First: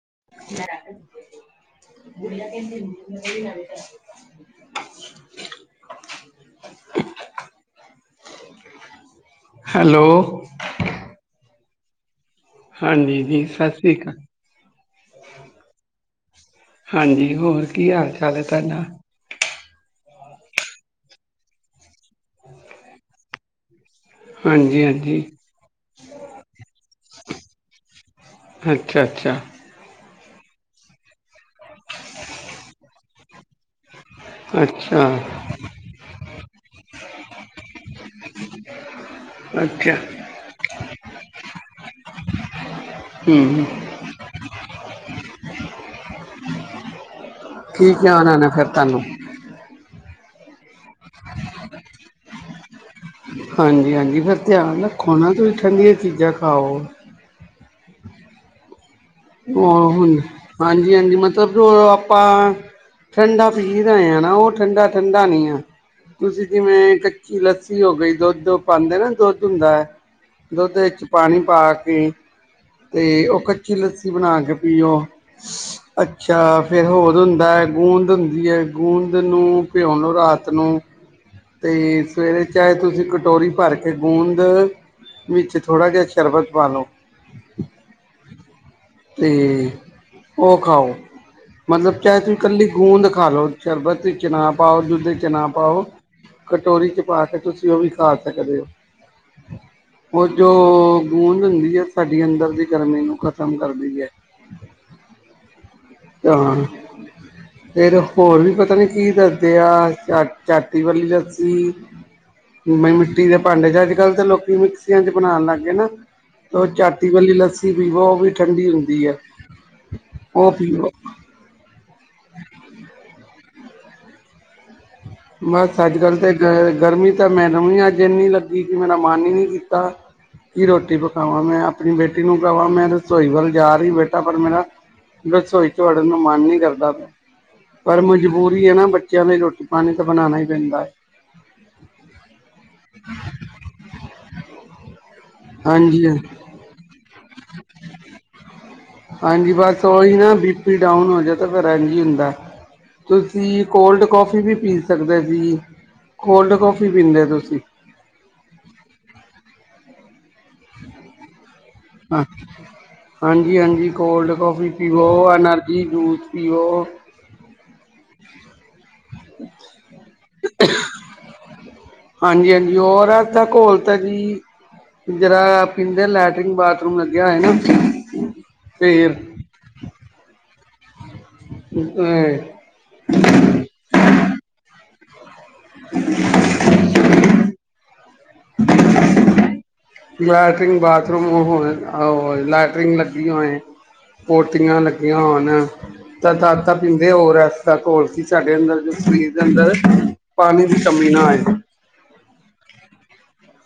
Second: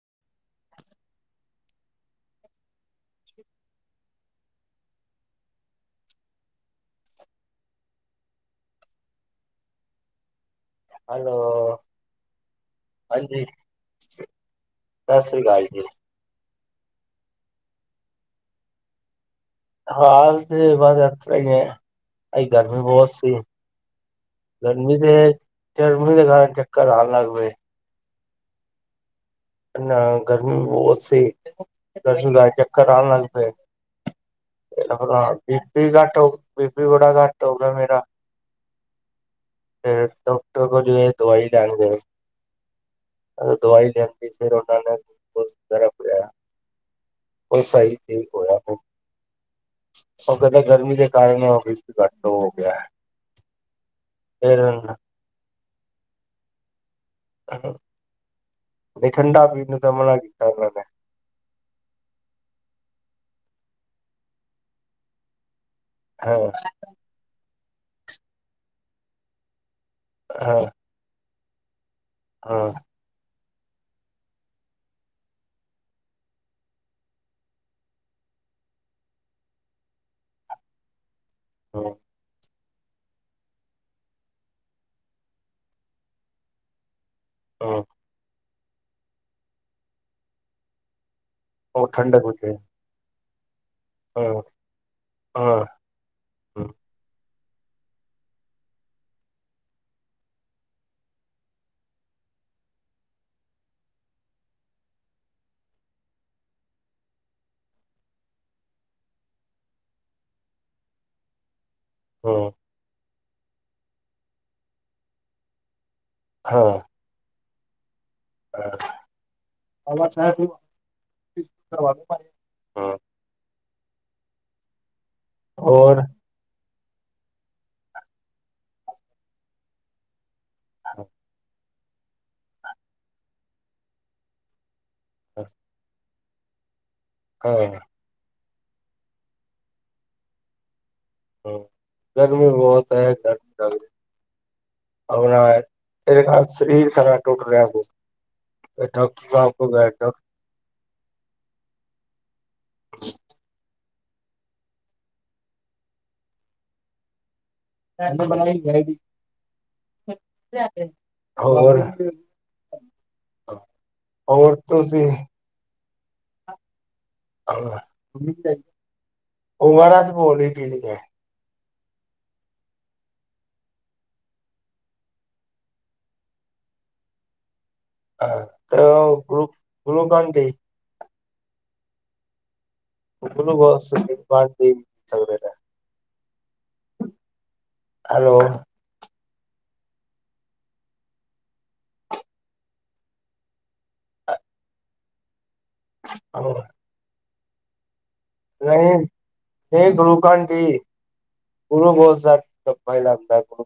ਲ [inaudible] [inaudible] hello. Hello. ਹਾਂਜੀ ਜੀ ਸਤਿ ਸ੍ਰੀ ਅਕਾਲ। ਸਤਿ ਸ੍ਰੀ ਅਕਾਲ ਜੀ ਹਾਂਜੀ, ਹੋਰ ਕੀ ਹਾਲ- ਚਾਲ ਹੈ ਤੁਹਾਡਾ। ਹਾਲ ਤੇ ਬਹੁਤ ਅੱਛੇ ਨੇ ਹੀ ਏਂ, ਅ ਗਰਮੀ ਬਹੁਤ ਸੀ। ਹਾਂਜੀ ਗਰਮੀ ਦੇ ਹਾਂਜੀ ਗਰਮੀ ਦੇ ਕਾਰਨ, ਚੱਕਰ ਆਣ ਲੱਗ ਪਏ। ਅੱਛਾ ਅੱਛਾ। ਨਾ ਗਰਮੀ ਬਹੁਤ ਸੀ, ਗਰਮੀ ਕ ਚੱਕਰ ਆਉਣ ਲਗ ਪਏ। ਅੱਛਾ ਘਬਰਾਹਟ ਜਿਹੀ, ਬੀ ਪੀ ਬੜਾ ਘੱਟ ਹੋ ਗਿਆ ਮੇਰਾ। ਹ [inaudible] ਫਿਰ ਡਾਕਟਰ ਕੋ ਜੋ ਹੈ ਦਵਾਈ ਲੈਨ ਗਏ। ਹਮ ਦਵਾਈ ਲਿਆਂਦੀ ਫਿਰ ਉਹਨਾਂ ਨੇ ਕੀ ਸਾਈ ਤੇ ਧਿਆਨ ਆਣਾ ਹੋਇਆ ਫਿਰ ਹੈ ਤੁਹਾਨੂੰ [unintelligible] ਉਹ ਕੇਂਨਦੇ, ਗਰਮੀ ਦੇ ਕਾਰਨ ਉਹ ਬੀਪੀ ਘੱਟ ਹੋ ਗਿਆ ਹੈ। ਹਾਂਜੀ -ਹਾਂਜੀ ਫਿਰ ਧਿਆਨ ਰੱਖੋ ਨਾ, ਤੁਸੀਂ ਠੰਡੀਆਂ ਚੀਜ਼ਾਂ ਖਾਓ। ਹਹੋ [unintelligible] ਹ ਹਾਂਜੀ ਹਾਂਜੀ ਮਤਲਬ ਜੋ ਆਪਾਂ ਠੰਡਾ ਫੀਦਾ ਆ ਨਾ, ਉਹ ਠੰਡਾ- ਠੰਡਾ ਨੀ ਆ, ਹਾਂ ਤੁਸੀਂ ਜਿਵੇਂ ਕੱਚੀ ਲੱਸੀ ਹੋ ਗਈ ਦੁੱਧ ਪਾਂਦੇ ਨਾ, ਦੁੱਧ ਹੁੰਦੈ ਹੈ ਹਾਂ, ਦੁੱਧ ਵਿੱਚ ਪਾਣੀ ਪਾ ਕੇ। ਹਾਂ, ਤੇ ਉਹ ਕੱਚੀ ਲੱਸੀ ਬਣਾ ਕੇ ਪੀਓ, ਅੱਛਾ ਫੇਰ ਹੋਰ ਹੁੰਦੈ, ਗੂੰਦ ਹੁੰਦੀ ਏ, ਗੂੰਦ ਨੂੰ ਭਿਓ ਨੂੰ ਰਾਤ ਨੂੰ, ਹਾਂ, ਤੇ ਸਵੇਰੇ ਚਾਹੇ ਤੁਸੀਂ ਕਟੋਰੀ ਭਰ ਕੇ ਗੂੰਦ, ਵਿੱਚ ਥੋੜ੍ਹਾ ਜਿਹਾ ਸ਼ਰਬਤ ਪਾ ਲਉ। ਆਹ [inaudible] ਤੇ ਉਹ ਖਾਓ, ਉਹ ਮਤਲਬ ਚਾਹੇ ਤੁਸੀਂ ਕੱਲੀ ਗੂੰਦ ਖਾ ਲੋ ਸ਼ਰਬਤ ਚ ਹਾਂ, ਨਾ ਪਾਓ ਦੁੱਧ ਚ ਨਾ ਹਾਂ, ਪਾਓ ਹਾਂ, ਕਟੋਰੀ ਚ ਪਾਓ। ਤਾਂ ਕੇ ਤੁਸੀਂ ਉਹ ਵੀ ਖਾ ਸਕਦੇ ਓ। [unintelligible] ਓ ਜੋ ਗੂੰਦ ਹੁੰਦੀ ਐ, ਸਾਡੀ ਅੰਦਰ ਦੀ ਗਰਮੀ ਨੂੰ ਖ਼ਤਮ ਕਰਦੀ ਹੈ। [unintelligible] ਆਹ ਫਿਰ ਹੋਰ ਵੀ ਪਤਾ ਨੀ ਕੀ ਦੱਸਦੇ ਆ, ਚਾ ਚਾਤੀ ਵਾਲੀ ਲੱਸੀ ਹਾਂ, ਮਿੱਟੀ ਦੇ ਭਾਂਡੇ ਚ ਅੱਜ, ਕੱਲ੍ਹ ਤਾਂ ਲੋਕੀ ਮਿਕਸੀਆਂ ਚ ਬਣਾਉਣ ਲੱਗ ਗਏ ਨਾ। ਉਹ ਹਾਂ। ਜਾਤੀ ਵਾਲੀ ਲੱਸੀ ਪੀਵੋ ਉਹ ਵੀ ਠੰਡੀ ਹੁੰਦੀ ਐ, ਉਹ ਪੀਵੋ। ਹਮ [inaudible] ਬਸ ਅੱਜ ਹੋਰ ਕਲ ਹਾਂ, ਤਾਂ ਗ ਗਰਮੀ ਤਾਂ ਆਪਣੀ ਬੇਟੀ ਨੂੰ ਕਵਾ ਮੈਂ ਰਸੋਈ ਵੱਲ ਜਾ ਰਹੀ ਬੇਟਾ ਪਰ ਮੇਰਾ ਰਸੋਈ ਚ ਬੜਨ ਨੁੰ ਮਨ ਨੀ ਕਰਦਾ ਪ ਹਾਂ ਪਰ ਮਜਬੂਰੀ ਹੈ ਨਾ ਬੱਚਿਆਂ ਲਈ ਰੋਟੀ ਪਾਣੀ ਤਾਂ ਬਣਾਣਾ ਹੀ ਪੈਂਦਾ ਹੈ। ਹਾਂ ਗਰਮੀ ਬਹੁਤ ਹੈ ਗਰ ਗਰ ਨਾਂ ਹਾਂਜੀ ਹਾਂ ਚ ਸਰੀਰ ਟੂਟ ਰਿਹਾ। ਡਾਕਟਰ ਸਾਹਿਬ ਹਾਂਜੀ ਕੋ ਬਸ ਗੈਠਡ ਉਹੀ ਨਾ ਬੀਪੀ ਡਾਊਨ ਹੋ ਜਾ ਤਾਂ ਫਿਰ ਰੇਡ ਹੁੰਦਾ ਤੁਸੀਂ ਕੋਲਡ ਕੌਫੀ ਵੀ ਪੀ ਸਕਦੇ ਸੀ ਕੋਲਡ ਕੌਫੀ ਪੀਂਦੇ ਹੋ ਤੁਸੀਂ ਉਹਨੇ ਬਣਾਈ ਜਾਏਗੀ। ਹੋਰ ਹਾਂਜੀ-ਹਾਂਜੀ ਕੋਲਡ ਹੋਰ ਕਾਫੀ ਪੀਓ ਤੁਸੀਂ ਐਨਰਜੀ ਜੂਸ ਪੀਓ ਤੇ ਬੋਲ ਹੀ ਪੀ ਕੇ ਹਾਂਜੀ-ਹਾਂਜੀ ਔਰ ਦਾ ਘੋਲ ਤਾਂ ਜੀ ਜਿਹਰਾ ਪੀਂਦੇ ਲੈਟਰਿਨ ਬਾਥਰੂਮ ਲੱਗਿਆ ਹੈ ਨਾ ਹਾਂ ਫੇਰ ਗੂ ਗੁਰੂਕੋਲ ਡੀ ਅ ਲ ਬਸਨ ਬਾਦ ਨਹੀਂ ਸਕਦੇ। [inaudible] ਹੈਲੋ, ਲੈਟਰਟਰਿਨ ਬਾਥਰੂਮ ਉਹ ਲੈਟਰਿਨ ਲੱਗੀ ਹੋਏ। ਪੋਟੀਆਂ ਲੱਗੀਆਂ ਹੋਣ ਤਾਂ ਤਾਂ ਪੀਂਦੇ ਹੋਰ ਇਸ ਤਰਾ ਸਾਡੇ ਅੰਦਰ ਨਹੀਂ ਸਰੀਰ ਦੇ ਅੰਦਰ ਪਾਣੀ ਦੀ ਕਮੀ ਨਾ ਆਏ ਉਹਨੂੰ ਬਹੁਤ ਸਾਰਾ ਡੱਬਾ ਹੀ ਲੱਗਦਾ ਗ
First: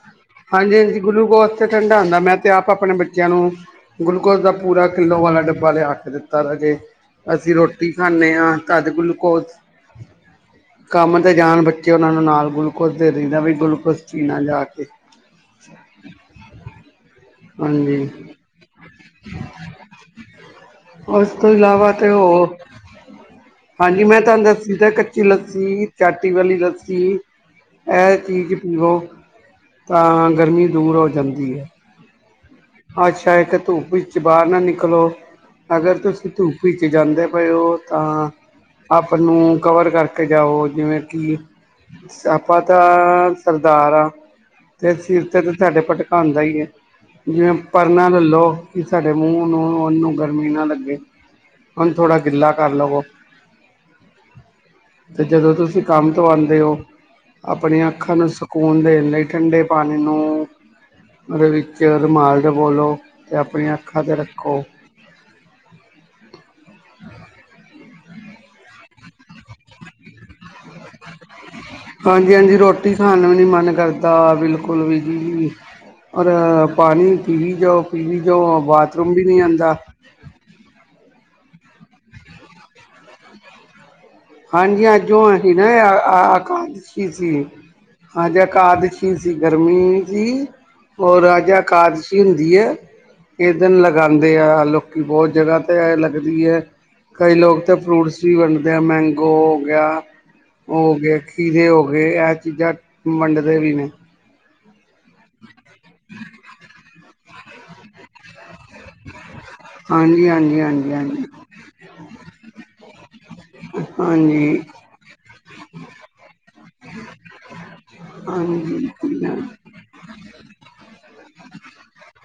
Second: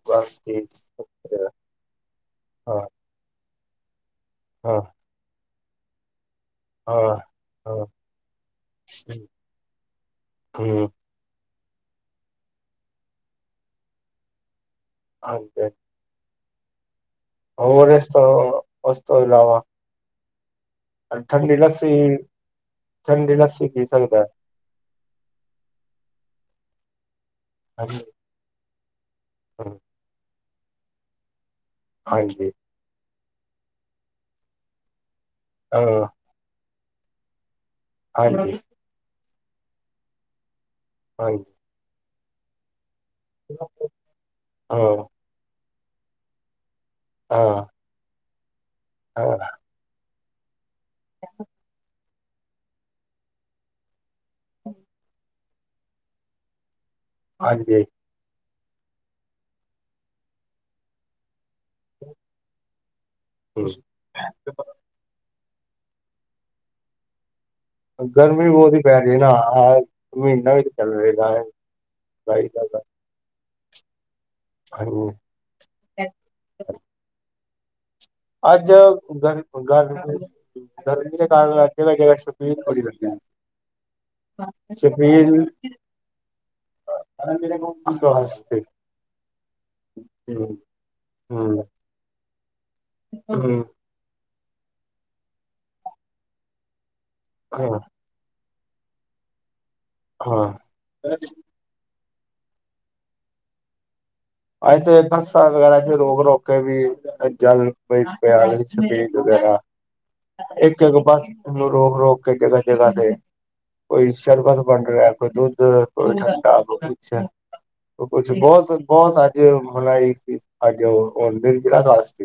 ਹਾਂਜੀ-ਹਾਂਜੀ ਗੁਲੂਕੋਜ਼ ਤੇ ਠੰਡਾ ਹੁੰਦਾ ਮੈਂ ਤੇ ਆਪ ਆਪਣੇ ਬੱਚਿਆਂ ਨੂੰ ਗਲੂਕੋਜ਼ ਦਾ ਹਾਂ ਪੂਰਾ ਹਾਂ ਕਿੱਲੋ ਵਾਲਾ ਡੱਬਾ ਲਿਆ ਕੇ ਦਿੱਤਾ। ਤ ਜ ਅਸੀਂ ਹਾਂ ਰੋਟੀ ਖਾਂਦੇ ਹਾਂ ਤਦ ਗਲੂਕੋਸ। ਹਮ ਕੰਮ ਤੇ ਜਾਣ ਬੱਚੇ ਉਹਨਾਂ ਨੂੰ ਨਾਲ ਗਲੂਕੋਜ ਦੇ ਦਹਿੰਦਾ ਵੀ ਗਲੂਕੋਜ ਪੀਣਾ ਜਾ ਕੇ, ਹਾਂਜੀ, ਹੋ ਹਾਂਜੀ ਰਸ ਉਸ ਤੋਂ ਇਲਾਵਾ ਉਸ ਤੋਂ ਠੰਡੀ ਲੱਸੀ ਇਲਾਵਾ ਤਾਂ ਉਹ ਠੰਡੀ ਲੱਸੀ ਪੀ ਹਾਂਜੀ ਮੈਂ ਸਕਦਾ ਤੁਹਾਨੂੰ ਦਸੀ ਤਾਂ ਕੱਚੀ ਲੱਸੀ ਚਾਟੀ ਵਾਲੀ ਲੱਸੀ ਚੀ ਹਾਂਜੀ ਇਹ ਚੀਜ਼ ਪੀਵੋ ਹਾਂ ਤਾਂ ਗਰਮੀ ਦੂਰ ਹੋ ਜਾਂਦੀ ਹੈ। ਹਾਂਜੀ, ਅੱਛਾ ਇੱਕ ਧੂਪ ਵਿੱਚ ਬਾਹਰ ਨਾ ਨਿਕਲੋ ਅਗਰ ਤੁਸੀਂ ਧੂੱਪ ਵਿੱਚ ਜਾਂਦੇ ਪਏ ਹੋ। ਤਾਂ ਹਾਂਜੀ ਆਪ ਨੂੰ ਕਵਰ ਕਰਕੇ ਜਾਓ ਜਿਵੇਂ ਹਾਂ ਕਿ, ਆਪਾਂ ਤਾਂ ਸਰਦਾਰ ਆ ਤੇ ਸਿਰ ਤੇ ਤੇ ਸਾਡੇ ਭਟਕਾ ਹੁੰਦਾ ਹੀ ਆ ਜਿਵੇਂ ਹਾਂ ਪਰ ਨਾ ਲੈ ਲਉ ਕਿ ਸਾਡੇ ਹਾਂ ਮੂੰਹ ਨੂੰ ਉਹਨੂੰ ਗਰਮੀ ਨਾ ਲੱਗੇ ਹੁਣ, ਥੋੜਾ ਗਿੱਲਾ ਕਰ ਲੋ, ਹੂੰ, ਜਦੋਂ ਤੁਸੀਂ ਕੰਮ ਤੋਂ ਆਦੇ ਹੋ ਹਾਂਜੀ ਆਪਣੀਆਂ ਅੱਖਾਂ ਨੂੰ ਸਕੂਨ ਦੇਣ ਲਈ ਠੰਡੇ ਪਾਣੀ ਨੂੰ ਉਹਦੇ ਵਿੱਚ ਚਿਰ ਰ ਮਾਲ ਦੇ ਬੋਲੋ ਅਤੇ ਆਪਣੀਆਂ ਅੱਖਾਂ 'ਤੇ ਰੱਖੋ। [unintelligible] ਗਰਮੀ ਬਹੁਤ ਹੀ ਪੈ ਰਹੀ ਨਾ ਮਹੀਨਾ ਵੀ, ਚਨਰੇਗਾ ਹੈਈ ਦਾ ਬਿਲਕੁਲ ਵੀ ਜੀ ਔਰ ਪਾਣੀ ਪੀ ਜਾਓ ਪੀਵੀ ਜਾਓ ਅੱਜ ਬਾਥਰੂਮ ਵੀ ਗਰ ਨਹੀਂ ਆਂਦਾ। ਗਰਮੀ-ਗਰਮੀ ਜਾ ਜਗਾ ਸ਼ਪਦੇ ਹਾਂਜੀ ਅੱਜ ਔ ਸੀ ਨੇ ਇਕਾਰਸੀ ਸੀ ਅੱਜ ਵਾਸਤੇ ਅਕਾਦਸ਼ੀ ਸੀ ਗਰਮੀ ਸੀ ਹੂੰ ਔਰ ਅੱਜ ਹੂੰ ਅਕਾਦਸ਼ੀ ਦੀ ਹੈ ਇਹ ਹੂੰ ਦਿਨ ਲਗਾਉਂਦੇ ਆ ਲੋਕੀ ਬਹੁਤ ਜਗ੍ਹਾ ਤੇ ਲੱਗਦੀ ਹੈ ਕਈ ਲੋਕ ਤਾਂ ਹਾਂ ਫਰੂਟਸ ਵੀ ਵੰਡਦੇ ਆ ਮੈਂਗੋ ਹੋ ਗਿਆ ਹਾਂ ਹੋ ਗਏ ਖੀਰੇ ਹੋ ਗਏ। ਇਹ ਚੀਜ਼ਾਂ ਵੰਡਦੇ ਵੀ ਨੇ ਅੱਜ ਤੇ ਬੱਸਾਂ ਵਗੈਰਾ ਚ ਰੋਕ ਰੋਕ ਕੇ ਵੀ ਜਲ ਪਿਆ। ਛਬੀਲ ਵਗੈਰਾ ਹਾਂਜੀ ਹਾਂਜੀ ਇੱਕ ਹਾਂਜੀ ਇੱਕ ਬਸ ਹਾਂਜੀ ਨੂੰ ਰੋਕ ਰੋਕ ਕੇ ਜਗ੍ਹਾ ਜਗ੍ਹਾ ਤੇ ਕੋਈ ਸ਼ਰਬਤ ਹਾਂਜੀ ਵੰਡ ਰਿਹਾ ਕੋਈ ਦੁੱਧ ਕੋਈ ਠੰਡਾ ਕੋਈ ਕੁਛ ਕੁਛ ਬਹੁਤ ਹਾਂਜੀ ਬਹੁਤ ਅ ਮ ਇਹ ਔਨਨ ਲ ਕਸ [inaudible]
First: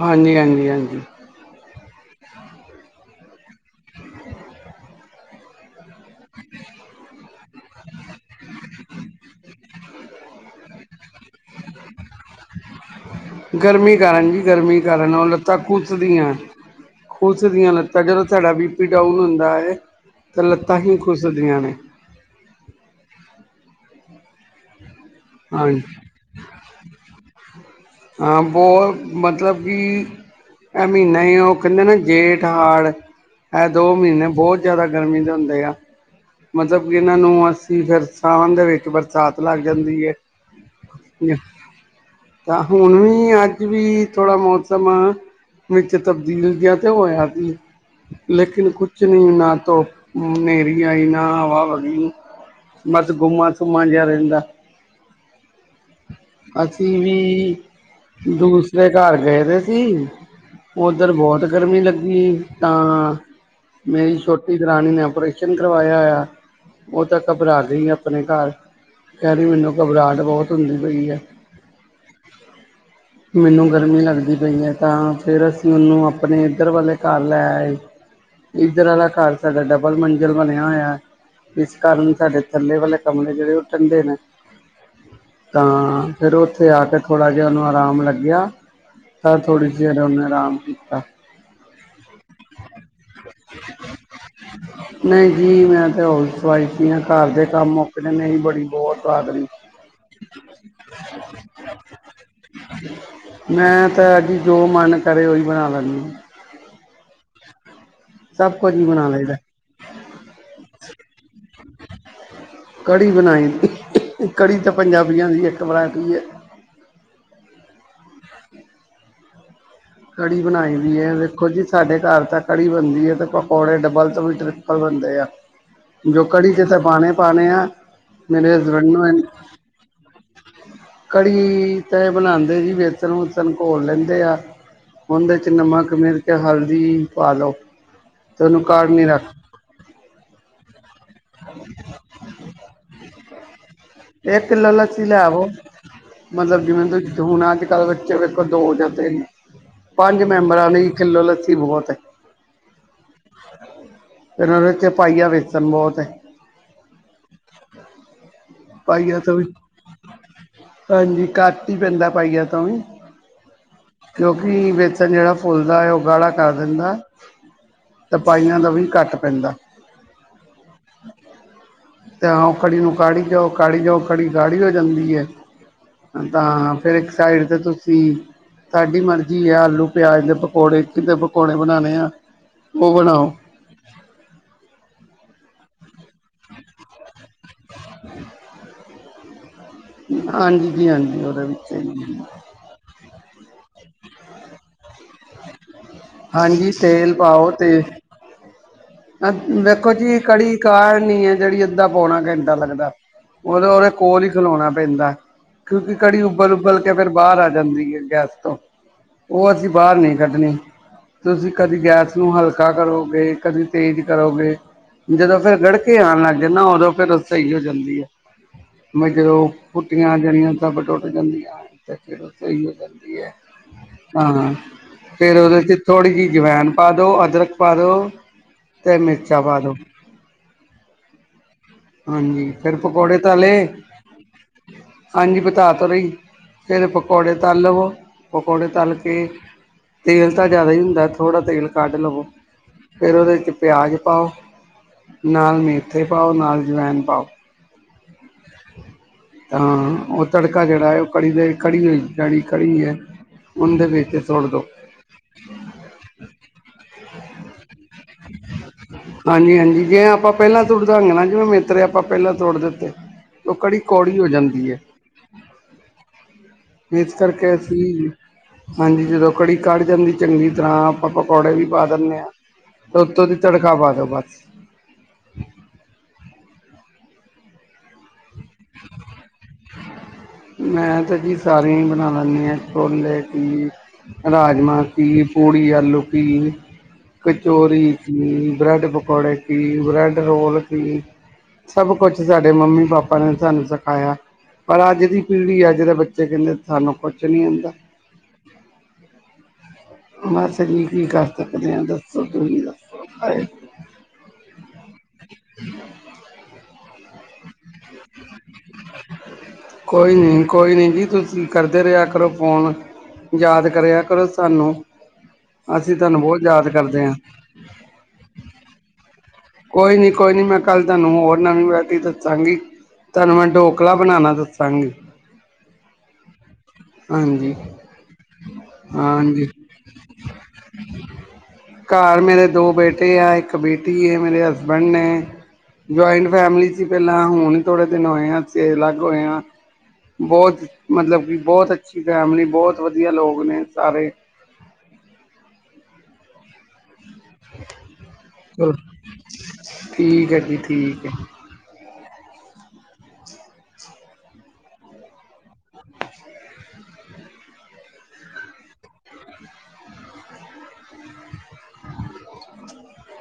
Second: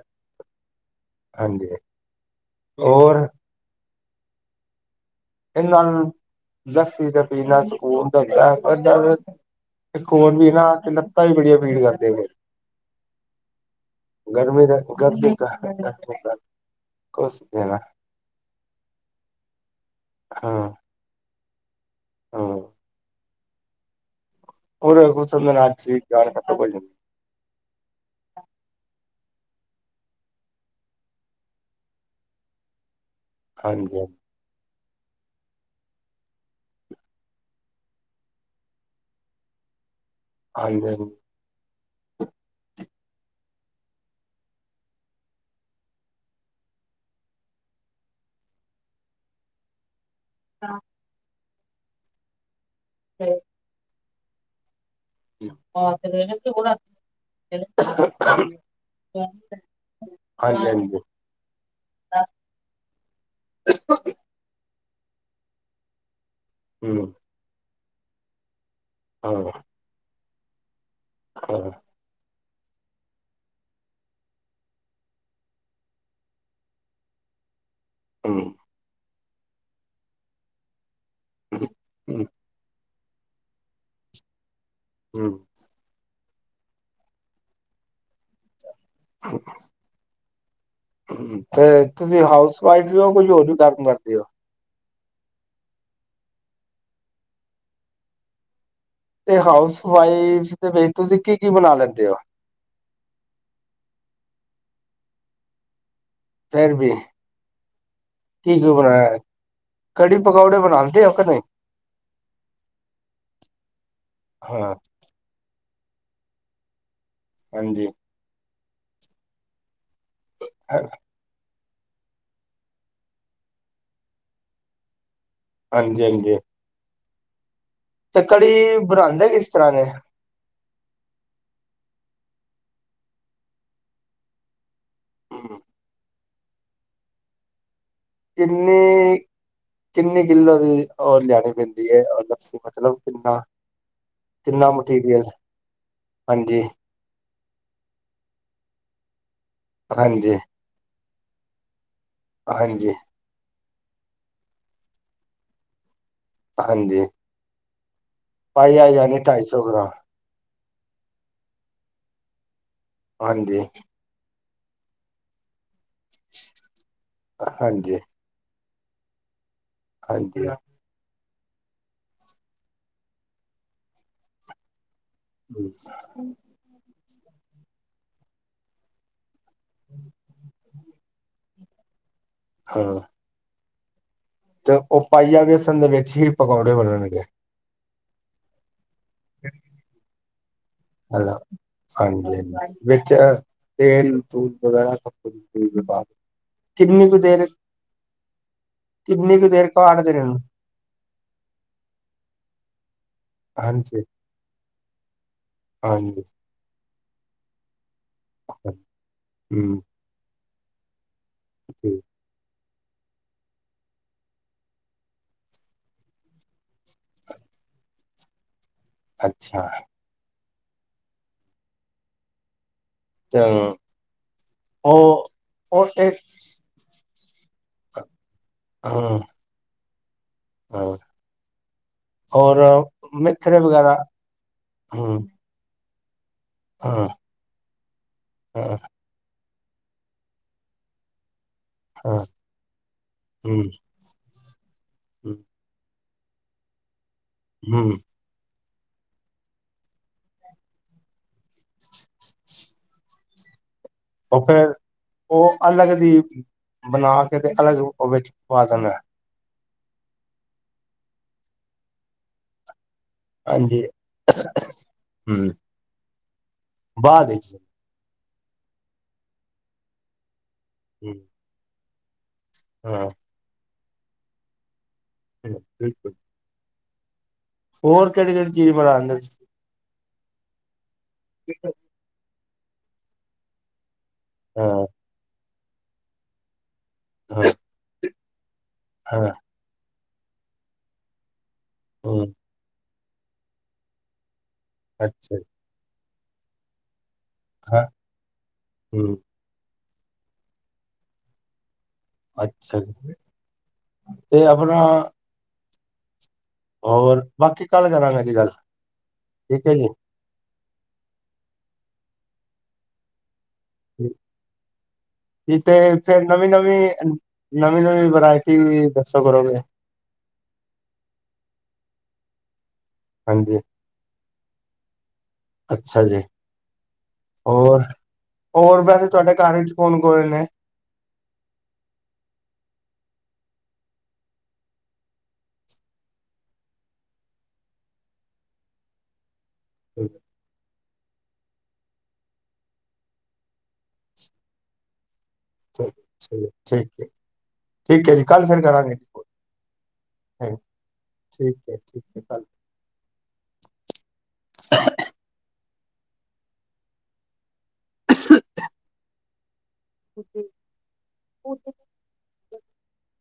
ਹਾਂਜੀ ਹਾਂਜੀ ਹਾਂਜੀ ਹਾਂਜੀ ਹੋਰ ਇਹਨਾਂ ਜ਼ਖਸੀ ਤੇ ਪੀਣਾ ਸਕੂਨ ਦਿੰਦਾ ਹੈ ਪਰ ਇੱਕ ਹੋਰ ਵੀ ਨਾ ਕਿ ਲੱਤਾਂ ਵੀ ਬੜੀਆਂ ਪੀੜ ਕਰਦੀ ਆ ਪਈਆਂ ਗਰਮੀ ਕਾਰਨ ਜੀ ਗਰਮੀ ਕਾਰਨ ਉਹ ਗਰਮੀ ਲੱਤਾਂ ਕੂਚਦੀਆਂ। ਕੁਛ ਖੁਸ ਦੀਆਂ ਦੇਣਾ ਲੱਤਾਂ ਜਦੋਂ ਸਾਡਾ ਬੀ ਪੀ ਡਾਊਨ ਹੁੰਦਾ ਹੈ। ਤੇ ਹਾਂ ਲੱਤਾਂ ਹੀ ਖੁਸਦੀਆਂ ਨੇ? ਹਾਂ ਹੋਰ ਕੁਛ ਸਮਝ ਹਾਂ ਨਾਲ ਜੀ ਸਰੀਰ ਜਾਨ ਖਤਮ ਹੋ ਜਾਂਦੀ ਹਾਂ ਬਹੁਤ ਮਤਲਬ ਕਿ ਇਹ ਮਹੀਨਾ ਹੀ ਉਹ ਕਹਿੰਦੇ ਨਾ ਜੇਠ ਹਾੜ ਇਹ ਦੋ ਹਾਂਜੀ ਮਹੀਨੇ ਬਹੁਤ ਜ਼ਿਆਦਾ ਗਰਮੀ ਦੇ ਹੁੰਦੇ ਆ। ਮਤਲਬ ਕਿ ਇਹਨਾਂ ਨੂੰ ਅੱਸੀ ਫਿਰ ਸਾਵਣ ਦੇ ਵਿੱਚ ਬਰਸਾਤ ਲੱਗ ਜਾਂਦੀ ਹਾਂਜੀ ਹਾਂਜੀ ਹਾਂਜੀ ਹੈ। ਤਾਂ ਹੁਣ ਵੀ ਅੱਜ ਅਜ ਵੀ ਥੋੜਾ ਮੌਸਮ ਵਿੱਚ ਤਬਦੀਲ ਜਿਆ ਤੇ ਹੋਇਆ ਸੀ। ਲੇਕਿਨ ਕੁਛ ਨਹੀਂ ਨਾ ਤੋ ਹਨੇਰੀ ਆਈ ਨਾ ਹਵਾ ਵਗੀ ਬਸ ਗੁੰਮਾ ਸੁੁੰਮਾ ਜਿਹਾ ਰਹਿੰਦਾ। ਹ ਅਸੀਂ ਵੀ ਹਾਂ ਦੂਸਰੇ ਘਰ ਗਏ ਦੇ ਸੀ। ਹਾਂ ਉੱਧਰ ਬਹੁਤ ਗਰਮੀ ਲੱਗੀ ਤਾਂ ਮੇਰੀ ਛੋਟੀ ਦਰਾਣੀ ਨੇ ਆਪ ਆਪਓਰੇਸ਼ਨ ਕਰਵਾਇਆ ਹੋਇਆ ਉਹ ਤਾਂ ਘਬਰਾ ਗਈ ਆਪਣੇ ਘਰ ਕਹਿ ਲਈ ਮੈਨੂੰ ਘਬਰਾਹਟ ਬਹੁਤ ਹੁੰਦੀ ਪਈ ਹੈ। ਕੀਚ [inaudible] ਮੈਨੂੰ ਗਰਮੀ ਲੱਗਦੀ ਪਈ ਹੈ ਤਾਂ ਫਾਈ ਅਸੀਂ ਉਹਨੂੰ ਆਪਣੇ ਇੱਧਰ ਵਾਲੇ ਘਰ ਲੈ ਆਏ। ਇਧਰ ਵਾਲਾ ਖਾਲਸਾ ਦਾ ਡਬਲ ਮੰਜ਼ਿਲ ਬਣਿਆ ਹੋਇਆ। ਇਸ ਹੂੰ ਕਾਰਨ ਹੂੰ ਸਾਡੇ ਥੱਲੇ ਵਾਲੇ ਕਮਰੇ ਜਿਹੜੇ ਉਹ ਠੰਡੇ ਨੇ। ਹੂੰ ਤਾਂ ਫਿਰ ਉੱਥੇ ਆ ਕੇ ਥੋੜ੍ਹਾ ਜਿਹਾ ਉਹਨੂੰ ਆਰਾਮ ਲੱਗਿਆ। ਸਰ ਥੋੜੀ ਚਿਰ ਮੇ ਤੇ ਤੁਸੀਂ ਹਾਊਸ ਵਾਈਫ ਵੀ ਹੋ ਕੁਝ ਹੋਰ ਵੀ ਕੰਮ ਕਰਦੇ ਹੋ। ਨਹੀਂ ਜੀ ਮੈਂ ਤਾਂ ਹਾਊਸ ਵਾਈਫ ਹੀ ਹਾਂ ਘਰ ਦੇ ਕੰਮ ਮੁੱਕਦੇ ਨੇ ਨਹੀਂ ਬੜੀ ਬਹੁਤ ਤੇ ਆਦਰੀ ਹਾਊਸ ਵਾਈਫ ਦੇ ਵਿੱਚ ਤੁਸੀਂ ਕੀ ਕੀ ਬਣਾ ਲੈਂਦੇ ਹੋ? ਮੈਂ ਤਾਂ ਅਜ ਜੋ ਮਨ ਕਰੇ ਉਹ ਓਹੀ ਬਣਾ ਲੈਂਦੀ ਹਾਂ। ਫਿਰ ਵੀ ਸਭ ਕੀ ਕੀ ਕੁਝ ਹੀ ਬਣਾ ਬਣਾਇਆ ਲਈਦਾ ਕੜੀ ਪਕੌੜੇ ਬਣਾਉਦੇ ਔ ਕਿ ਨਹੀਂ? ਕੜ੍ਹੀ ਬਣਾਈ ਕੜ੍ਹੀ ਤਾਂ ਹਾਂ ਪੰਜਾਬੀਆਂ ਦੀ ਇੱਕ ਵਰਾਇਟੀ ਹੈ। ਹਾਂਜੀ ਕੜੀ ਬਣਾਈ ਹਾਂਜੀ ਵੀ ਹੈ ਵੇਖੋ ਜੀ ਸਾਡੇ ਘਰ ਤਾਂ ਕੜੀ ਬਣਦੀ ਹੈ ਅਤੇ ਪਕੌੜੇ ਡਬਲ ਤੋਂ ਵੀ ਟ੍ਰਿੱਪਲ ਬਣਦੇ ਆ। ਜੋ ਹਾਂਜੀ ਕੜੀ ਚ ਤਾਂ ਪਾਣੇ ਪਾਉਣੇ ਆ। ਤੇ ਕੜੀ ਮੇਰੇ ਹਸਬੈਂਡ ਨੂੰ ਬਣਾਉਂਦੇ ਕਿਸ ਤਰ੍ਹਾਂ ਨੇ? ਕੜੀ ਤਾਂ ਇਹ ਬਣਾਉਂਦੇ ਜੀ ਵੇਸਣ ਵੁਸਨ ਘੋਲ ਲੈਂਦੇ ਆ। ਉਹਦੇ ਚ 'ਚ ਨਮਕ ਮਿਰਚ ਹਲਦੀ ਪਾ ਲਉ। ਕਿੰਨੇ ਕਿੰਨੇ ਕਿੱਲੋ ਤੇ ਉਹ ਲਿਆਣੀ ਪੈਂਦੀ ਐ ਲੱਸੀ ਮਤਲਬ ਕਿੰਨਾ ਇੱਕ ਕਿੱਲੋ ਕਿੰਨਾ ਲੱਸੀ ਲੈ ਮਟੀਰੀਅਲ ਆਵੋ ਹਾਂਜੀ ਮਤਲਬ ਜਿਵੇਂ ਹੁਣ ਅੱਜ ਕੱਲ੍ਹ ਬੱਚੇ ਵੇਖੋ ਦੋ ਜਾਂ ਪੰਜ ਹਾਂਜੀ ਮੈਂਬਰਾਂ ਲਈ ਇੱਕ ਕਿੱਲੋ ਲੱਸੀ ਬਹੁਤ ਹਾਂਜੀ ਫਿਰ ਉਹਦੇ ਚ ਪਾਈਆ ਵੇਸਣ ਬਹੁਤ ਐ ਹਾਂਜੀ ਭਾਈ ਆ ਜਾਣੀ ਪਾਈਆ ਤੋਂ ਢਾਈ ਵੀ ਸੌ ਗ੍ਰਾਮ ਹਾਂਜੀ ਘੱਟ ਹੀ ਪੈਂਦਾ ਪਾਈ ਤਾਂ ਹਾਂਜੀ ਕਿਉਕਿ ਵੇਤਨ ਜਿਹੜਾ ਫੁੱਲਦਾ ਹੈ ਉਹ ਗਾੜਾ ਕਰ ਦਿੰਦਾ ਹਾਂਜੀ ਤਾਂ ਪਾਈਆਂ ਦਾ ਵੀ ਘੱਟ ਪੈਂਦਾ ਹਾਂਜੀ ਤੇ ਆ ਕੜੀ ਨੂੰ ਕਾੜੀ ਜਾਓ ਕਾੜੀ ਜਾਓ ਕੜੀ ਗਾੜੀ ਹੋ ਜਾਂਦੀ ਤਾਂ ਫੇਰ ਇੱਕ ਸਾਈਡ ਤੇ ਤੁਸੀਂ ਤੁਹਾਡੀ ਮਰਜੀ ਜੀਰਾ ਆਲੂ ਪਿਆਜ ਦੇ ਪਕੌੜੇ ਕਿਦੇ ਪਕੌੜੇ ਬਣਾਣੇ ਆ ਉਹ ਬਣਾਓ ਤੇ ਉਹ ਪਾਈਆ ਬੇਸਣ ਦੇ ਵਿੱਚ ਹੀ ਪਕੌੜੇ ਬਣਨਗੇ [unintelligible] [inaudible] ਹਾਂਜੀ ਜੀ ਹਾਂਜੀ ਹਨ ਉਹਦੇ ਵਿੱਚ ਹੀ। ਹਾਂਜੀ ਹਾਂ ਵਿੱਚ ਤੇਲ ਦੂਧ ਵਗੈਰਾ ਹਾਂਜੀ [unintelligible] ਕਿੰਨੀ ਤੇਲ ਕੁ ਦੇਰ ਪਾਓ ਤੇ ਕਿੰਨੀ ਕੁ ਦੇਰ ਵੇਖੋ ਕਾੜਦੇ ਜੀ ਰਹਿਣਾ ਕੜੀ ਕਾਹਨੀ ਹੈ ਜਿਹੜੀ ਏਦਾਂ ਪਾਉਣਾ ਘੰਟਾ ਲੱਗਦਾ ਉਹ ਉਹਦੇ ਹਾਂਜੀ ਕੋਲ ਹੀ ਖਲੋਣਾ ਪੈਂਦਾ ਕਿਉਂਕਿ ਕੜੀ ਹਾਂਜੀ ਉਬਲ ਉਬਲ ਕੇ ਫਿਰ ਬਾਹਰ ਆ ਜਾਂਦੀ ਹੈ ਗੈਸ ਤੋਂ ਉਹ ਅਸੀਂ ਹੂੰ ਬਾਹਰ ਨਹੀਂ ਕੱਢਣੀ ਤੁਸੀਂ ਕਦੀ ਠੀਕ। ਗੈਸ ਨੂੰ ਹਲਕਾ ਕਰੋਗੇ ਕਦੀ ਤੇਜ ਕਰੋਗੇ ਜਦੋਂ ਫੇਰ ਗੜਕੇ ਆਣ ਲੱਗ ਜਾਣ ਨਾ ਉਦੋਂ ਫਿਰ ਸਹੀ ਹੋ ਜਾਂਦੀ ਆ ਜਦੋਂ ਅੱਛਾ ਫੁੱਟੀਆਂ ਜਾਣੀਆਂ ਤਾਂ ਟੁੱਟ ਜਾਂਦੀਆਂ ਤੇ ਫਿਰ ਸਹੀ ਹੋ ਜਾਂਦੀ ਤੇ ਹਾਂ ਉਹ ਫੇਰ ਉਹਦੇ ਚ ਉਹ ਤੇ ਥੋੜੀ ਜਿਹੀ ਜਵੈਨ ਪਾ ਦੋ ਅਦਰਕ ਪਾ ਦੋ ਅਤੇ ਮਿਰਚਾਂ ਪਾ ਦੋ ਹੋਰ ਹਾਂਜੀ ਫੇਰ ਪਕੌੜੇ ਤਲੇ ਵਗੈਰਾ ਹੂੰ ਹਾਂਜੀ [unintelligible] ਤਰੀ ਫਿਰ ਹਾਂ ਪਕੌੜੇ ਤਲ ਲਵੋ ਹਾਂ ਪਕੌੜੇ ਤਲ ਕੇ ਤੇਲ ਤਾਂ ਜਿਆਦਾ ਹੀ ਹੁੰਦਾ ਥੋੜ੍ਹਾ ਤੇਲ ਕੱਢ ਹਾਂ ਲਵੋ ਫੇਰ ਉਹਦੇ ਚ ਹੂੰ [unintelligible] ਪਾਓ ਹੂੰ ਨਾਲ ਮੇਥੇ ਪਾਓ ਨਾਲ ਜਵਾਇਨ ਪਾਓ ਹੂੰ ਤਾਂ ਉਹ ਤੜਕਾ ਜਿਹੜਾ ਉਹ ਕੜੀ ਦੇ ਕੜੀ ਓਹੀ ਜਾਣੀ ਕੜੀ ਹੈ ਉਹਦੇ ਵਿੱਚ ਉਹ ਸੁੱਟ ਦਿਉ ਫੇਰ ਉਹ ਅਲੱਗ ਦੀ ਬਣਾ ਕੇ ਤੇ ਅਲੱਗ ਉਹ ਵਿੱਚ ਪਾ ਦੇਣਾ ਹਾਂਜੀ ਹਾਂਜੀ ਜੇ ਆਪਾਂ ਪਹਿਲਾਂ [unintelligible] ਜਿਵੇਂ ਮੇਤਰੇ ਆਪਾਂ ਪਹਿਲਾਂ ਤੋੜ ਦਿੱਤੇ ਉਹ ਕੜੀ ਹਾਂਜੀ ਕੌੜੀ ਹੋ ਜਾਂਦੀ ਹੈ ਹੂੰ ਇਸ ਬਾਅਦ ਕਰਕੇ ਵਿੱਚ ਅਸੀਂ ਹਾਂਜੀ ਜਦੋਂ ਕੜੀ ਕਢ ਜਾਂਦੀ ਚੰਗੀ ਜਿਸ ਤਰ੍ਹਾਂ ਆਪਾਂ ਹੂੰ ਪਕੌੜੇ ਵੀ ਪਾ ਦਿੰਦੇ ਹਾਂ ਤੇ ਹਾਂ ਉੱਤੋਂ ਦੀ ਤੜਕਾ ਪਾ ਦੋ ਬਸ ਹਾਂ ਬਿਲਕੁਲ ਹੋਰ ਕਿਹੜੀ ਕਿਹੜੀ ਚੀਜ਼ ਬਣਾ ਲੈਂਦੇ ਤੁਸੀਂ ਮੈਂ ਤਾਂ ਜੀ ਸਾਰੀਆਂ ਹੀ ਬਣਾ ਲੈਂਦੀ ਹਾਂ ਛੋਲੇ ਕੀ ਹਾਂ ਰਾਜਮਾਹ ਕੀ ਪੂ ਰੀ ਆਲੂ ਕੀ ਕਚੋਰੀ ਕੀ ਬ੍ਰੈਡ ਪਕੌੜੇ ਕੀ ਬ੍ਰੈਡ ਰੋਲ ਪੀ ਸਭ ਕੁਛ ਸਾਡੇ ਮੰਮੀ ਪਾਪਾ ਨੇ ਸਾਨੂੰ ਸਿਖਾਇਆ ਪਰ ਅੱਜ ਦੀ ਅੱਛਾ ਜੀ, ਪੀੜ੍ਹੀ ਆ ਅੱਜ ਦੇ ਬੱਚੇ ਕਹਿੰਦੇ ਸਾਨੂੰ ਕੁਛ ਨੀ ਆਉਂਦਾ ਹਾਂ ਹੂੰ, ਬਸ ਜੀ ਕੀ ਕਰ ਸਕਦੇ ਹਾਂ ਦੱਸ ਅੱਛਾ ਜੀ ਤੇ ਆਪਣਾ ਹੂੰ ਹੋਰ ਬਾਕੀ ਕੱਲ੍ਹ ਕਰਾਂਗੇ ਜੀ ਗੱਲ ਠੀਕ ਹੈ ਜੀ ਕੋਈ ਨੀ ਕੋਈ ਨੀ ਜੀ ਤੁਸੀਂ ਕਰਦੇ ਰਿਹਾ ਕਰੋ ਫੋਨ ਯਾਦ ਕਰਿਆ ਕਰੋ ਸਾਨੂੰ ਤੇ ਅਸੀਂ ਤੁਹਾਨੂੰ ਫੇਰ ਬਹੁਤ ਨਵੀਂ ਯਾਦ ਨਵੀਂ ਕਰਦੇ ਆ। ਨਵੀਂ ਨਵੀਂ ਵਰਾਇਟੀ ਵੀ ਦਸ ਕੋਈ ਨੀ ਕੋਈ ਨੀ ਮੈਂ ਕੱਲ ਤੁਹਾਨੂੰ ਹੋਰ ਨਵੀਂ ਵਰਾਇਟੀ ਦੱਸਾਂਗੀ ਤੁਹਾਨੂੰ ਮੈਂ ਹਾਂਜੀ ਡੋਕਲਾ ਬਣਾਉਣਾ ਦੱਸਾਂਗੀ ਅੱਛਾ ਜੀ ਹਾਂਜੀ ਹੋਰ ਹੋਰ ਵੈਸੇ ਤੁਹਾਡੇ ਹਾਂਜੀ। ਘਰ ਵਿਚ ਕੌਣ ਕੋੌਣ ਨੇ ਘਰ ਮੇਰੇ ਦੋ ਬੇਟੇ ਆ ਇੱਕ ਬੇਟੀ ਹੈ ਮੇਰੇ ਹਸਬੈਂਡ ਨੇ ਜੁਆਇੰਟ ਫੈਮਲੀ ਸੀ ਪਹਿਲਾਂ ਹੁਣ ਥੋੜੇ ਦਿਨ ਹੋਏ ਆਸੀ ਅਲੱਗ ਹੋਏ ਆ ਬਹੁਤ ਮਤਲਬ ਕਿ ਬਹੁਤ ਅੱਛੀ ਫੈਮਿਲੀ ਬਹੁਤ ਵਧੀਆ ਲੋਕ ਨੇ ਸਾਰੇ ਚਲ ਠੀਕ ਠੀਕ ਹੈ ਜੀ ਕੱਲ ਫਿਰ ਚਲੋ ਕਰਾਂਗੇ ਕੋਲ ਠੀਕ ਹੈ ਜੀ ਠੀਕ ਹੈ ਠੀਕ ਹੈ [unintelligible] [inaudible]